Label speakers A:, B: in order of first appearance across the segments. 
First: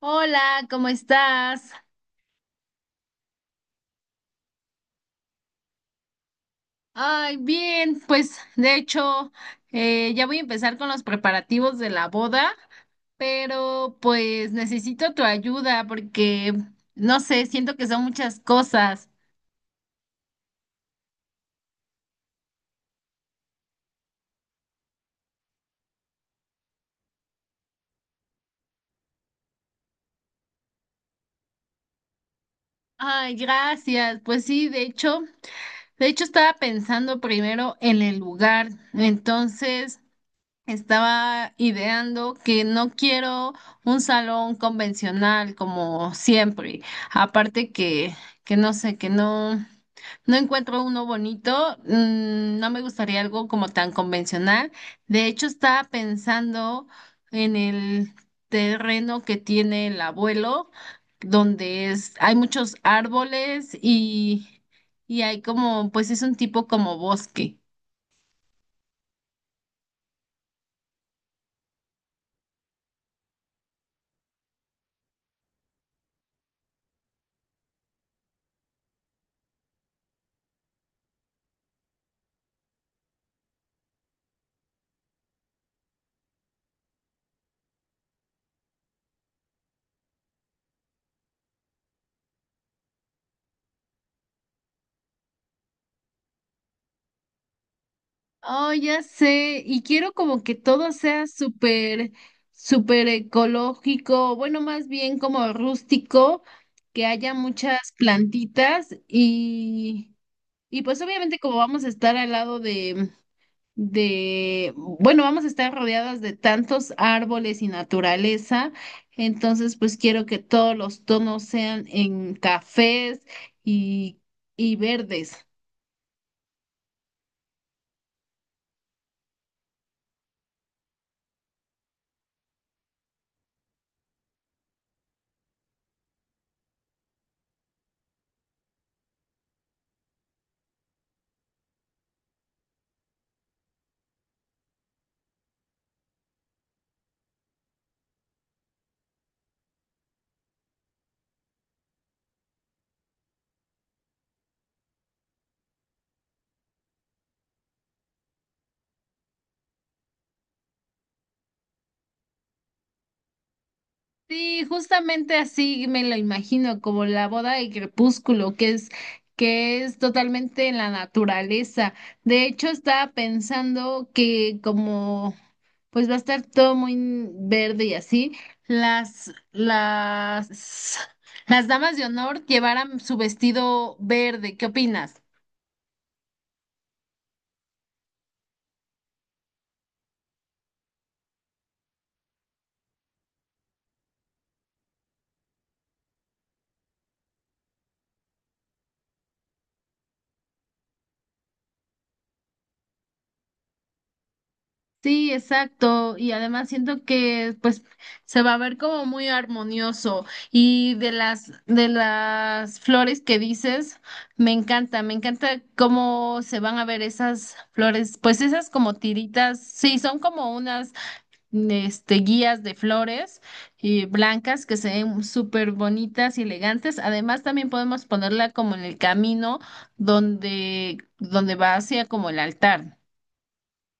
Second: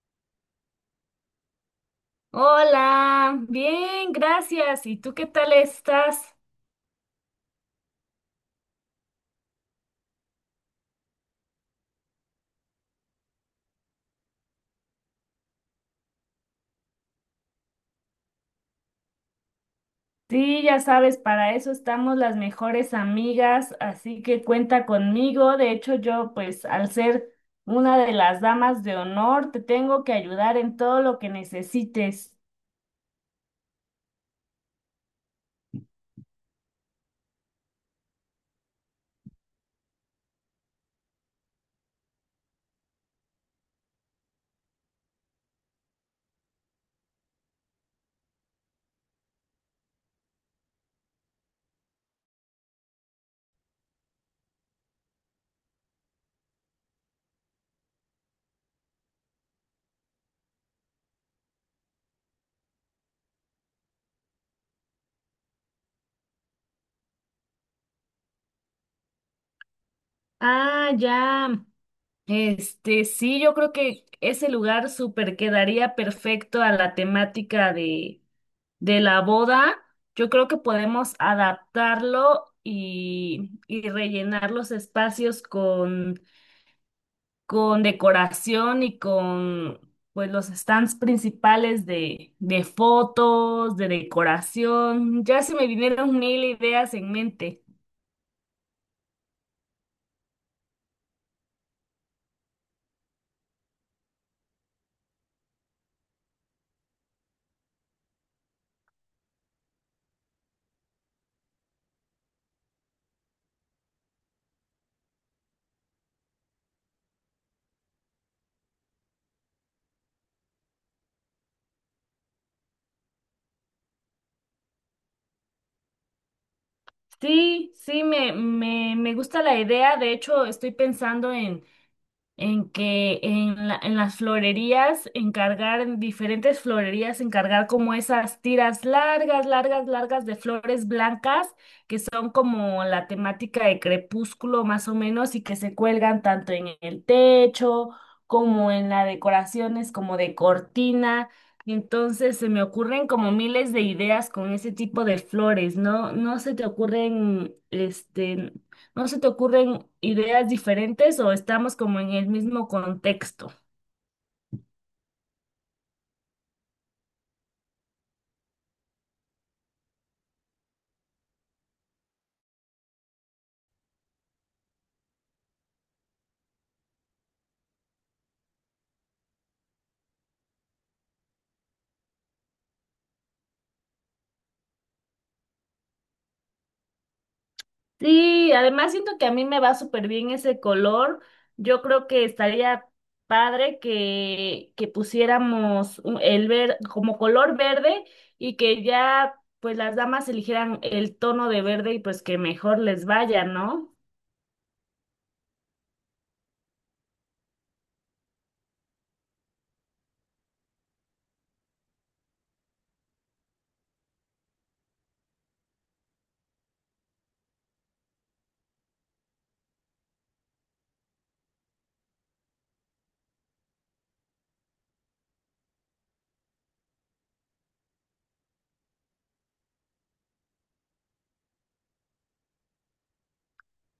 A: Hola, ¿cómo estás?
B: Hola, bien, gracias. ¿Y tú qué tal estás?
A: Ay, bien, pues de hecho ya voy a empezar con los preparativos de la boda, pero pues necesito tu ayuda porque no sé, siento que son muchas cosas.
B: Sí, ya sabes, para eso estamos las mejores amigas, así que cuenta conmigo. De hecho, yo, pues, al ser una de las damas de honor, te tengo que ayudar en todo lo que necesites.
A: Ay, gracias. Pues sí, de hecho estaba pensando primero en el lugar. Entonces, Estaba ideando que no quiero un salón convencional como siempre. Aparte que no sé, que no, no encuentro uno bonito. No me gustaría algo como tan convencional. De hecho, estaba pensando en el terreno que tiene el abuelo, donde es, hay muchos árboles y hay como, pues es un tipo como bosque.
B: Ah, ya. Sí, yo creo que ese lugar súper quedaría perfecto a la temática de la boda, yo creo que podemos adaptarlo y rellenar los espacios con decoración y con pues los stands principales de fotos, de decoración. Ya se me vinieron mil ideas en mente.
A: Oh, ya sé, y quiero como que todo sea súper ecológico, bueno, más bien como rústico, que haya muchas plantitas y pues obviamente como vamos a estar al lado bueno, vamos a estar rodeadas de tantos árboles y naturaleza, entonces pues quiero que todos los tonos sean en cafés y, y verdes.
B: Sí, me gusta la idea. De hecho, estoy pensando en que en, la- en las florerías encargar, en diferentes florerías encargar como esas tiras largas de flores blancas, que son como la temática de crepúsculo más o menos y que se cuelgan tanto en el techo como en las decoraciones, como de cortina. Entonces se me ocurren como miles de ideas con ese tipo de flores, ¿no? ¿No se te ocurren este ¿No se te ocurren ideas diferentes o estamos como en el mismo contexto?
A: Sí, justamente así me lo imagino, como la boda de crepúsculo, que es totalmente en la naturaleza. De hecho, estaba pensando que como pues va a estar todo muy verde y así, las, las, las damas de honor llevaran su vestido verde. ¿Qué opinas?
B: Sí, además siento que a mí me va súper bien ese color. Yo creo que estaría padre que pusiéramos el ver como color verde y que ya pues las damas eligieran el tono de verde y pues que mejor les vaya, ¿no?
A: Sí, exacto. Y además siento que pues se va a ver como muy armonioso. Y de las flores que dices, me encanta cómo se van a ver esas flores, pues esas como tiritas, sí, son como unas este guías de flores y blancas que se ven súper bonitas y elegantes. Además también podemos ponerla como en el camino donde va hacia como el altar.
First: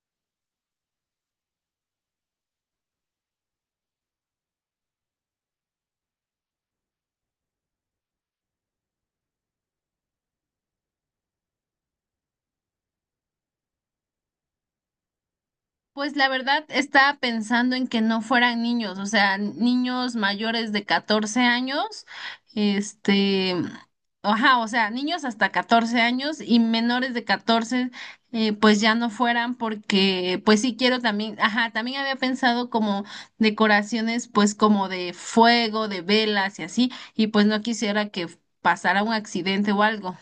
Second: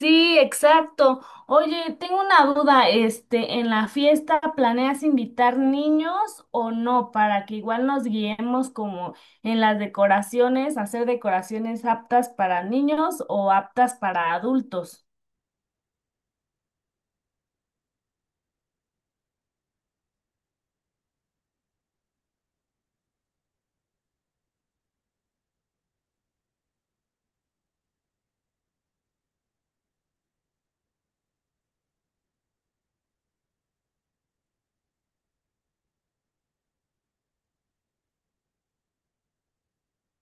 B: Sí, exacto. Oye, tengo una duda, este, ¿en la fiesta planeas invitar niños o no? Para que igual nos guiemos como en las decoraciones, hacer decoraciones aptas para niños o aptas para adultos.
A: Pues la verdad estaba pensando en que no fueran niños, o sea, niños mayores de 14 años, este, ajá, o sea, niños hasta 14 años y menores de 14, pues ya no fueran porque, pues sí quiero también, ajá, también había pensado como decoraciones, pues como de fuego, de velas y así, y pues no quisiera que pasara un accidente o algo.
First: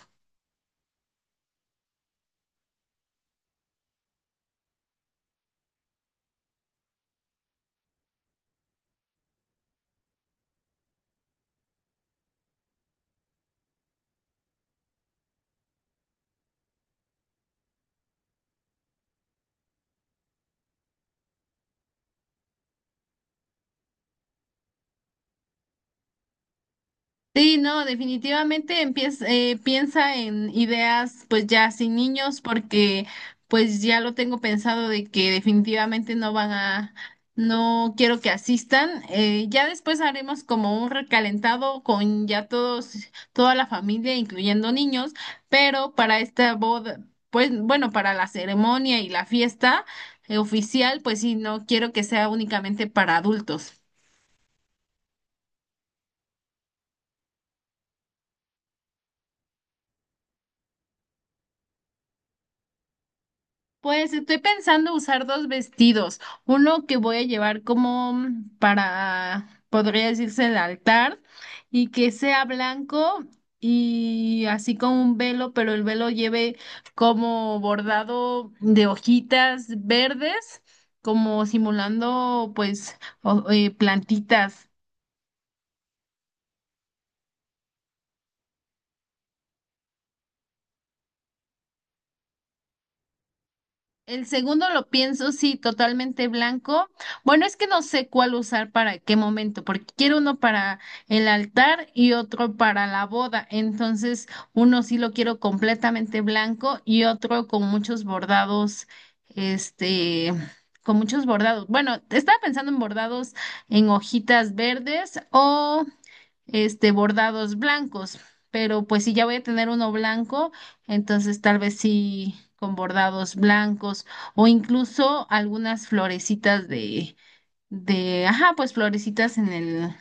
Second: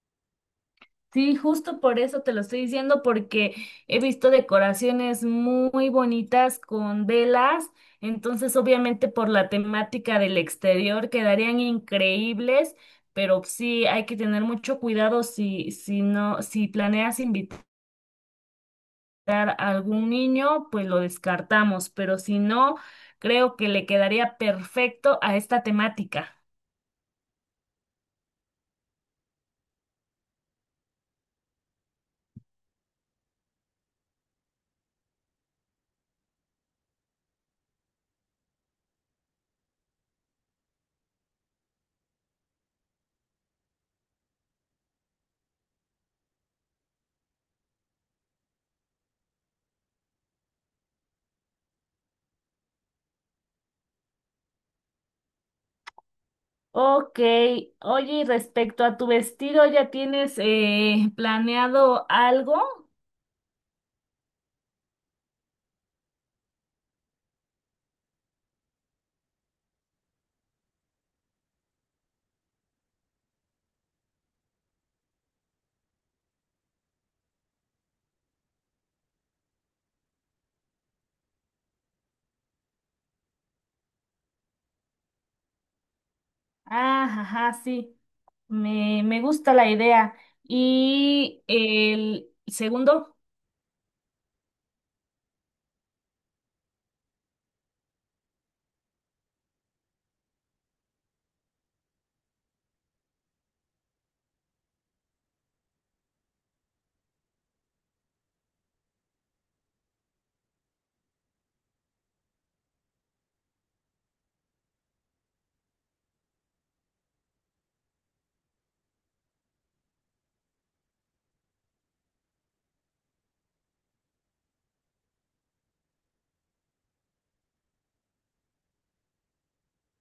B: Sí, justo por eso te lo estoy diciendo, porque he visto decoraciones muy bonitas con velas, entonces obviamente por la temática del exterior quedarían increíbles, pero sí hay que tener mucho cuidado si planeas invitar a algún niño, pues lo descartamos, pero si no, creo que le quedaría perfecto a esta temática.
A: Sí, no, definitivamente empieza, piensa en ideas pues ya sin niños porque pues ya lo tengo pensado de que definitivamente no quiero que asistan. Ya después haremos como un recalentado con ya todos, toda la familia, incluyendo niños, pero para esta boda, pues bueno, para la ceremonia y la fiesta oficial, pues sí, no quiero que sea únicamente para adultos.
B: Ok, oye, y respecto a tu vestido, ¿ya tienes planeado algo?
A: Pues estoy pensando usar dos vestidos, uno que voy a llevar como podría decirse, el altar y que sea blanco y así con un velo, pero el velo lleve como bordado de hojitas verdes, como simulando pues plantitas.
B: Ah, ajá, sí, me gusta la idea. ¿Y el segundo?
A: El segundo lo pienso, sí, totalmente blanco. Bueno, es que no sé cuál usar para qué momento, porque quiero uno para el altar y otro para la boda. Entonces, uno sí lo quiero completamente blanco y otro con muchos bordados, este, con muchos bordados. Bueno, estaba pensando en bordados en hojitas verdes o bordados blancos, pero pues si ya voy a tener uno blanco, entonces tal vez sí con bordados blancos o incluso algunas florecitas ajá, pues florecitas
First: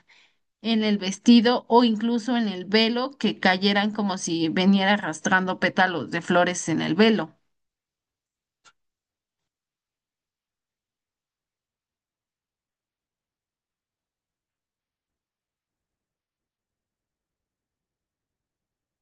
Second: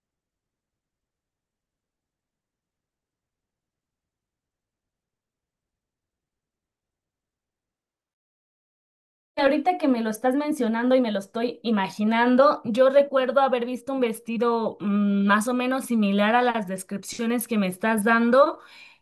A: en el vestido o incluso en el velo que cayeran como si veniera arrastrando pétalos de flores en el velo.
B: Ahorita que me lo estás mencionando y me lo estoy imaginando, yo recuerdo haber visto un vestido más o menos similar a las descripciones que me estás dando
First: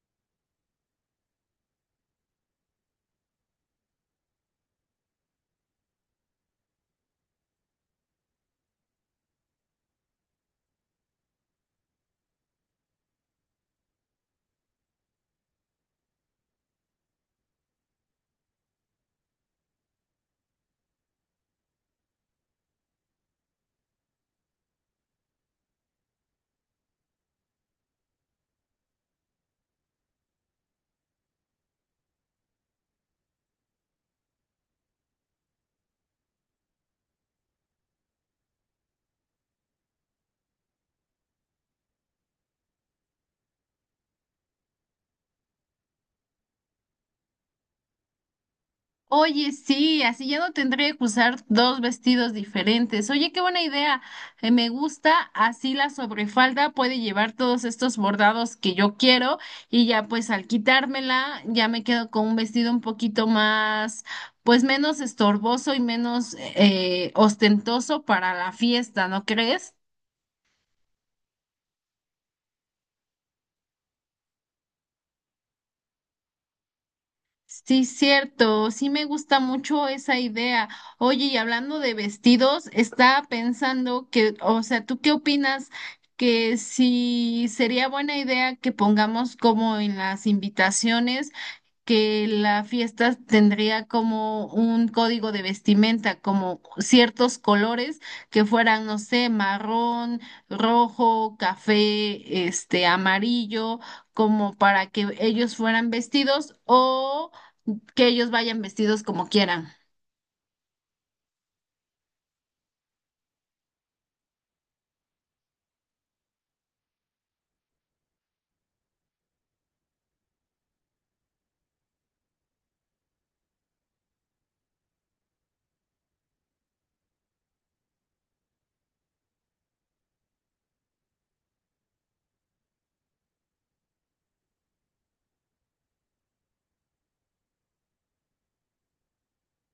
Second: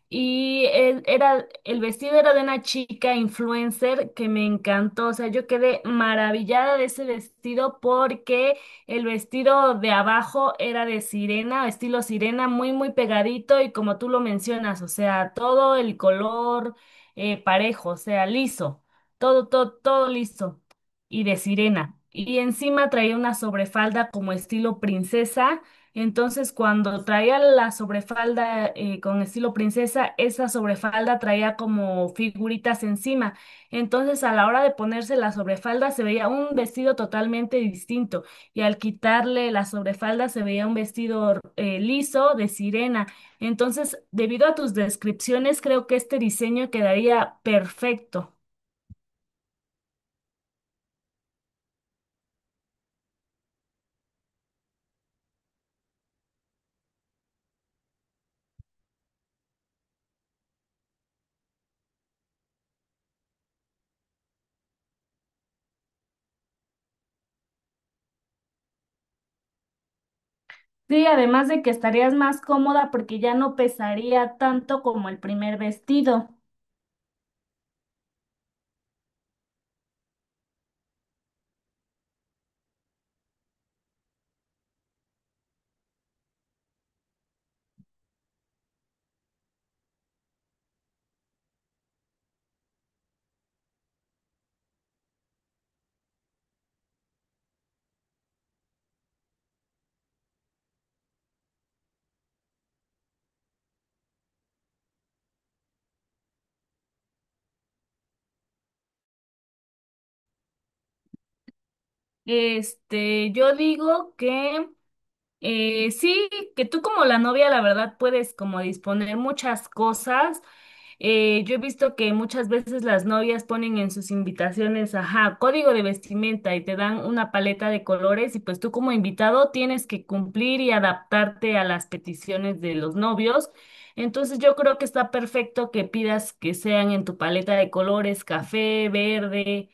B: y el vestido era de una chica influencer que me encantó, o sea, yo quedé maravillada de ese vestido porque el vestido de abajo era de sirena, estilo sirena, muy, muy pegadito y como tú lo mencionas, o sea, todo el color parejo, o sea, liso todo listo. Y de sirena. Y encima traía una sobrefalda como estilo princesa. Entonces, cuando traía la sobrefalda con estilo princesa, esa sobrefalda traía como figuritas encima. Entonces, a la hora de ponerse la sobrefalda, se veía un vestido totalmente distinto. Y al quitarle la sobrefalda, se veía un vestido liso de sirena. Entonces, debido a tus descripciones, creo que este diseño quedaría perfecto.
A: Oye, sí, así ya no tendré que usar dos vestidos diferentes. Oye, qué buena idea. Me gusta, así la sobrefalda puede llevar todos estos bordados que yo quiero y ya pues al quitármela ya me quedo con un vestido un poquito más, pues menos estorboso y menos ostentoso para la fiesta, ¿no crees?
B: Sí, además de que estarías más cómoda porque ya no pesaría tanto como el primer vestido.
A: Sí, cierto, sí me gusta mucho esa idea. Oye, y hablando de vestidos, estaba pensando que, o sea, ¿tú qué opinas que si sería buena idea que pongamos como en las invitaciones que la fiesta tendría como un código de vestimenta, como ciertos colores que fueran, no sé, marrón, rojo, café, este, amarillo, como para que ellos fueran vestidos o que ellos vayan vestidos como quieran?
B: Este, yo digo que Sí, que tú como la novia, la verdad, puedes como disponer muchas cosas. Yo he visto que muchas veces las novias ponen en sus invitaciones, ajá, código de vestimenta y te dan una paleta de colores y pues tú como invitado tienes que cumplir y adaptarte a las peticiones de los novios. Entonces yo creo que está perfecto que pidas que sean en tu paleta de colores, café, verde.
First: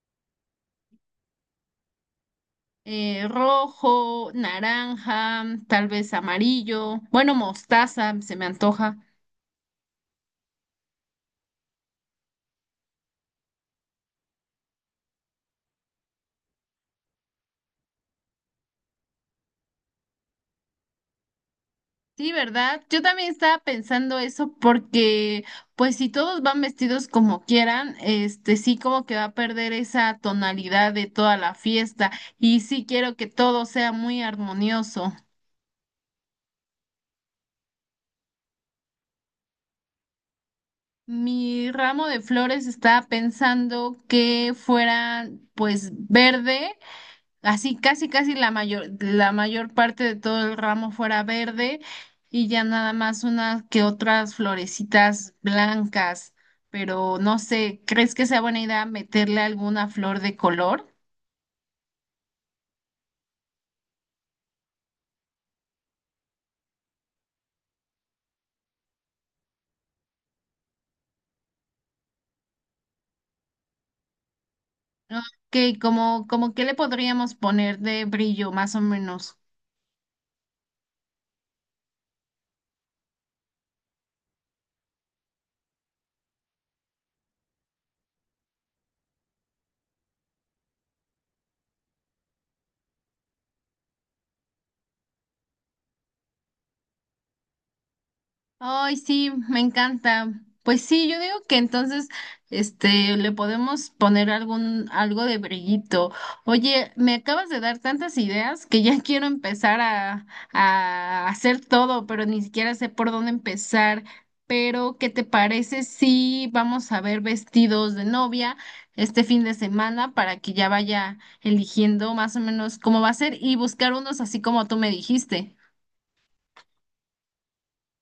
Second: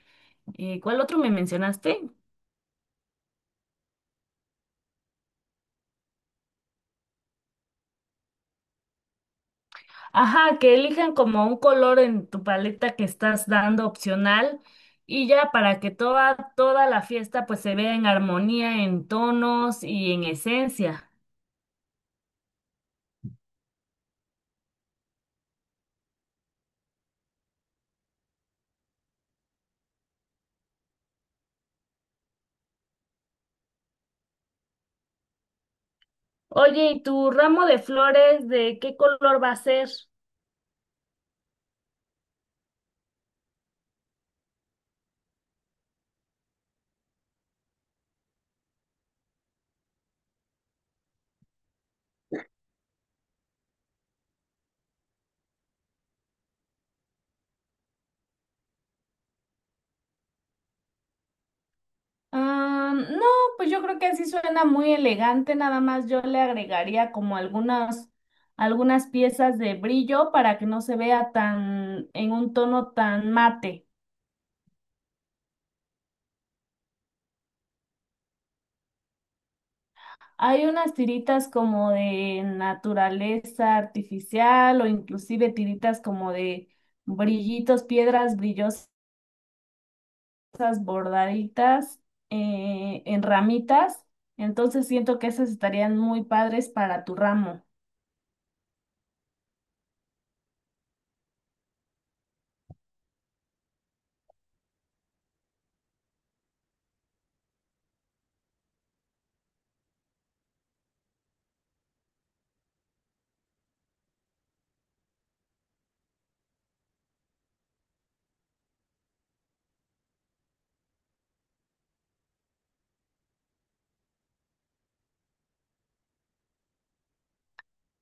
B: ¿Cuál otro me mencionaste?
A: Rojo, naranja, tal vez amarillo, bueno, mostaza, se me antoja.
B: Ajá, que elijan como un color en tu paleta que estás dando opcional y ya para que toda la fiesta pues se vea en armonía, en tonos y en esencia.
A: Sí, ¿verdad? Yo también estaba pensando eso porque, pues, si todos van vestidos como quieran, este sí como que va a perder esa tonalidad de toda la fiesta y sí quiero que todo sea muy armonioso.
B: Oye, ¿y tu ramo de flores de qué color va a ser?
A: Mi ramo de flores estaba pensando que fueran, pues, verde. Así casi casi la mayor parte de todo el ramo fuera verde y ya nada más unas que otras florecitas blancas, pero no sé, ¿crees que sea buena idea meterle alguna flor de color?
B: Ah, no, pues yo creo que así suena muy elegante, nada más yo le agregaría como algunas piezas de brillo para que no se vea tan en un tono tan mate.
A: Ok, como que le podríamos poner de brillo, más o menos.
B: Hay unas tiritas como de naturaleza artificial o inclusive tiritas como de brillitos, piedras brillosas bordaditas en ramitas. Entonces siento que esas estarían muy padres para tu ramo.
A: Ay, sí, me encanta. Pues sí, yo digo que entonces, este, le podemos poner algo de brillito. Oye, me acabas de dar tantas ideas que ya quiero a hacer todo, pero ni siquiera sé por dónde empezar. Pero, ¿qué te parece si vamos a ver vestidos de novia este fin de semana para que ya vaya eligiendo más o menos cómo va a ser y buscar unos así como tú me dijiste?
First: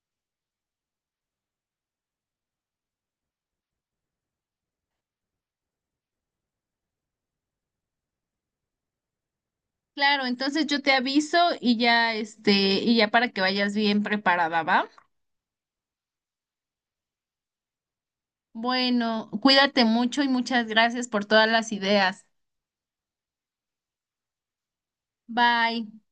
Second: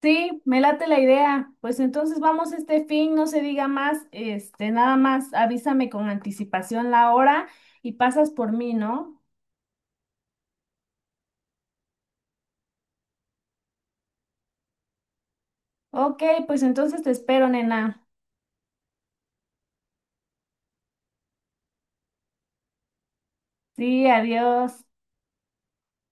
B: Sí, me late la idea. Pues entonces vamos este fin, no se diga más, este, nada más avísame con anticipación la hora y pasas por mí, ¿no?
A: Claro, entonces yo te aviso y ya este, y ya para que vayas bien preparada, ¿va?
B: Ok, pues entonces te espero, nena.
A: Bueno, cuídate mucho y muchas gracias por todas las ideas.
B: Sí, adiós.
A: Bye.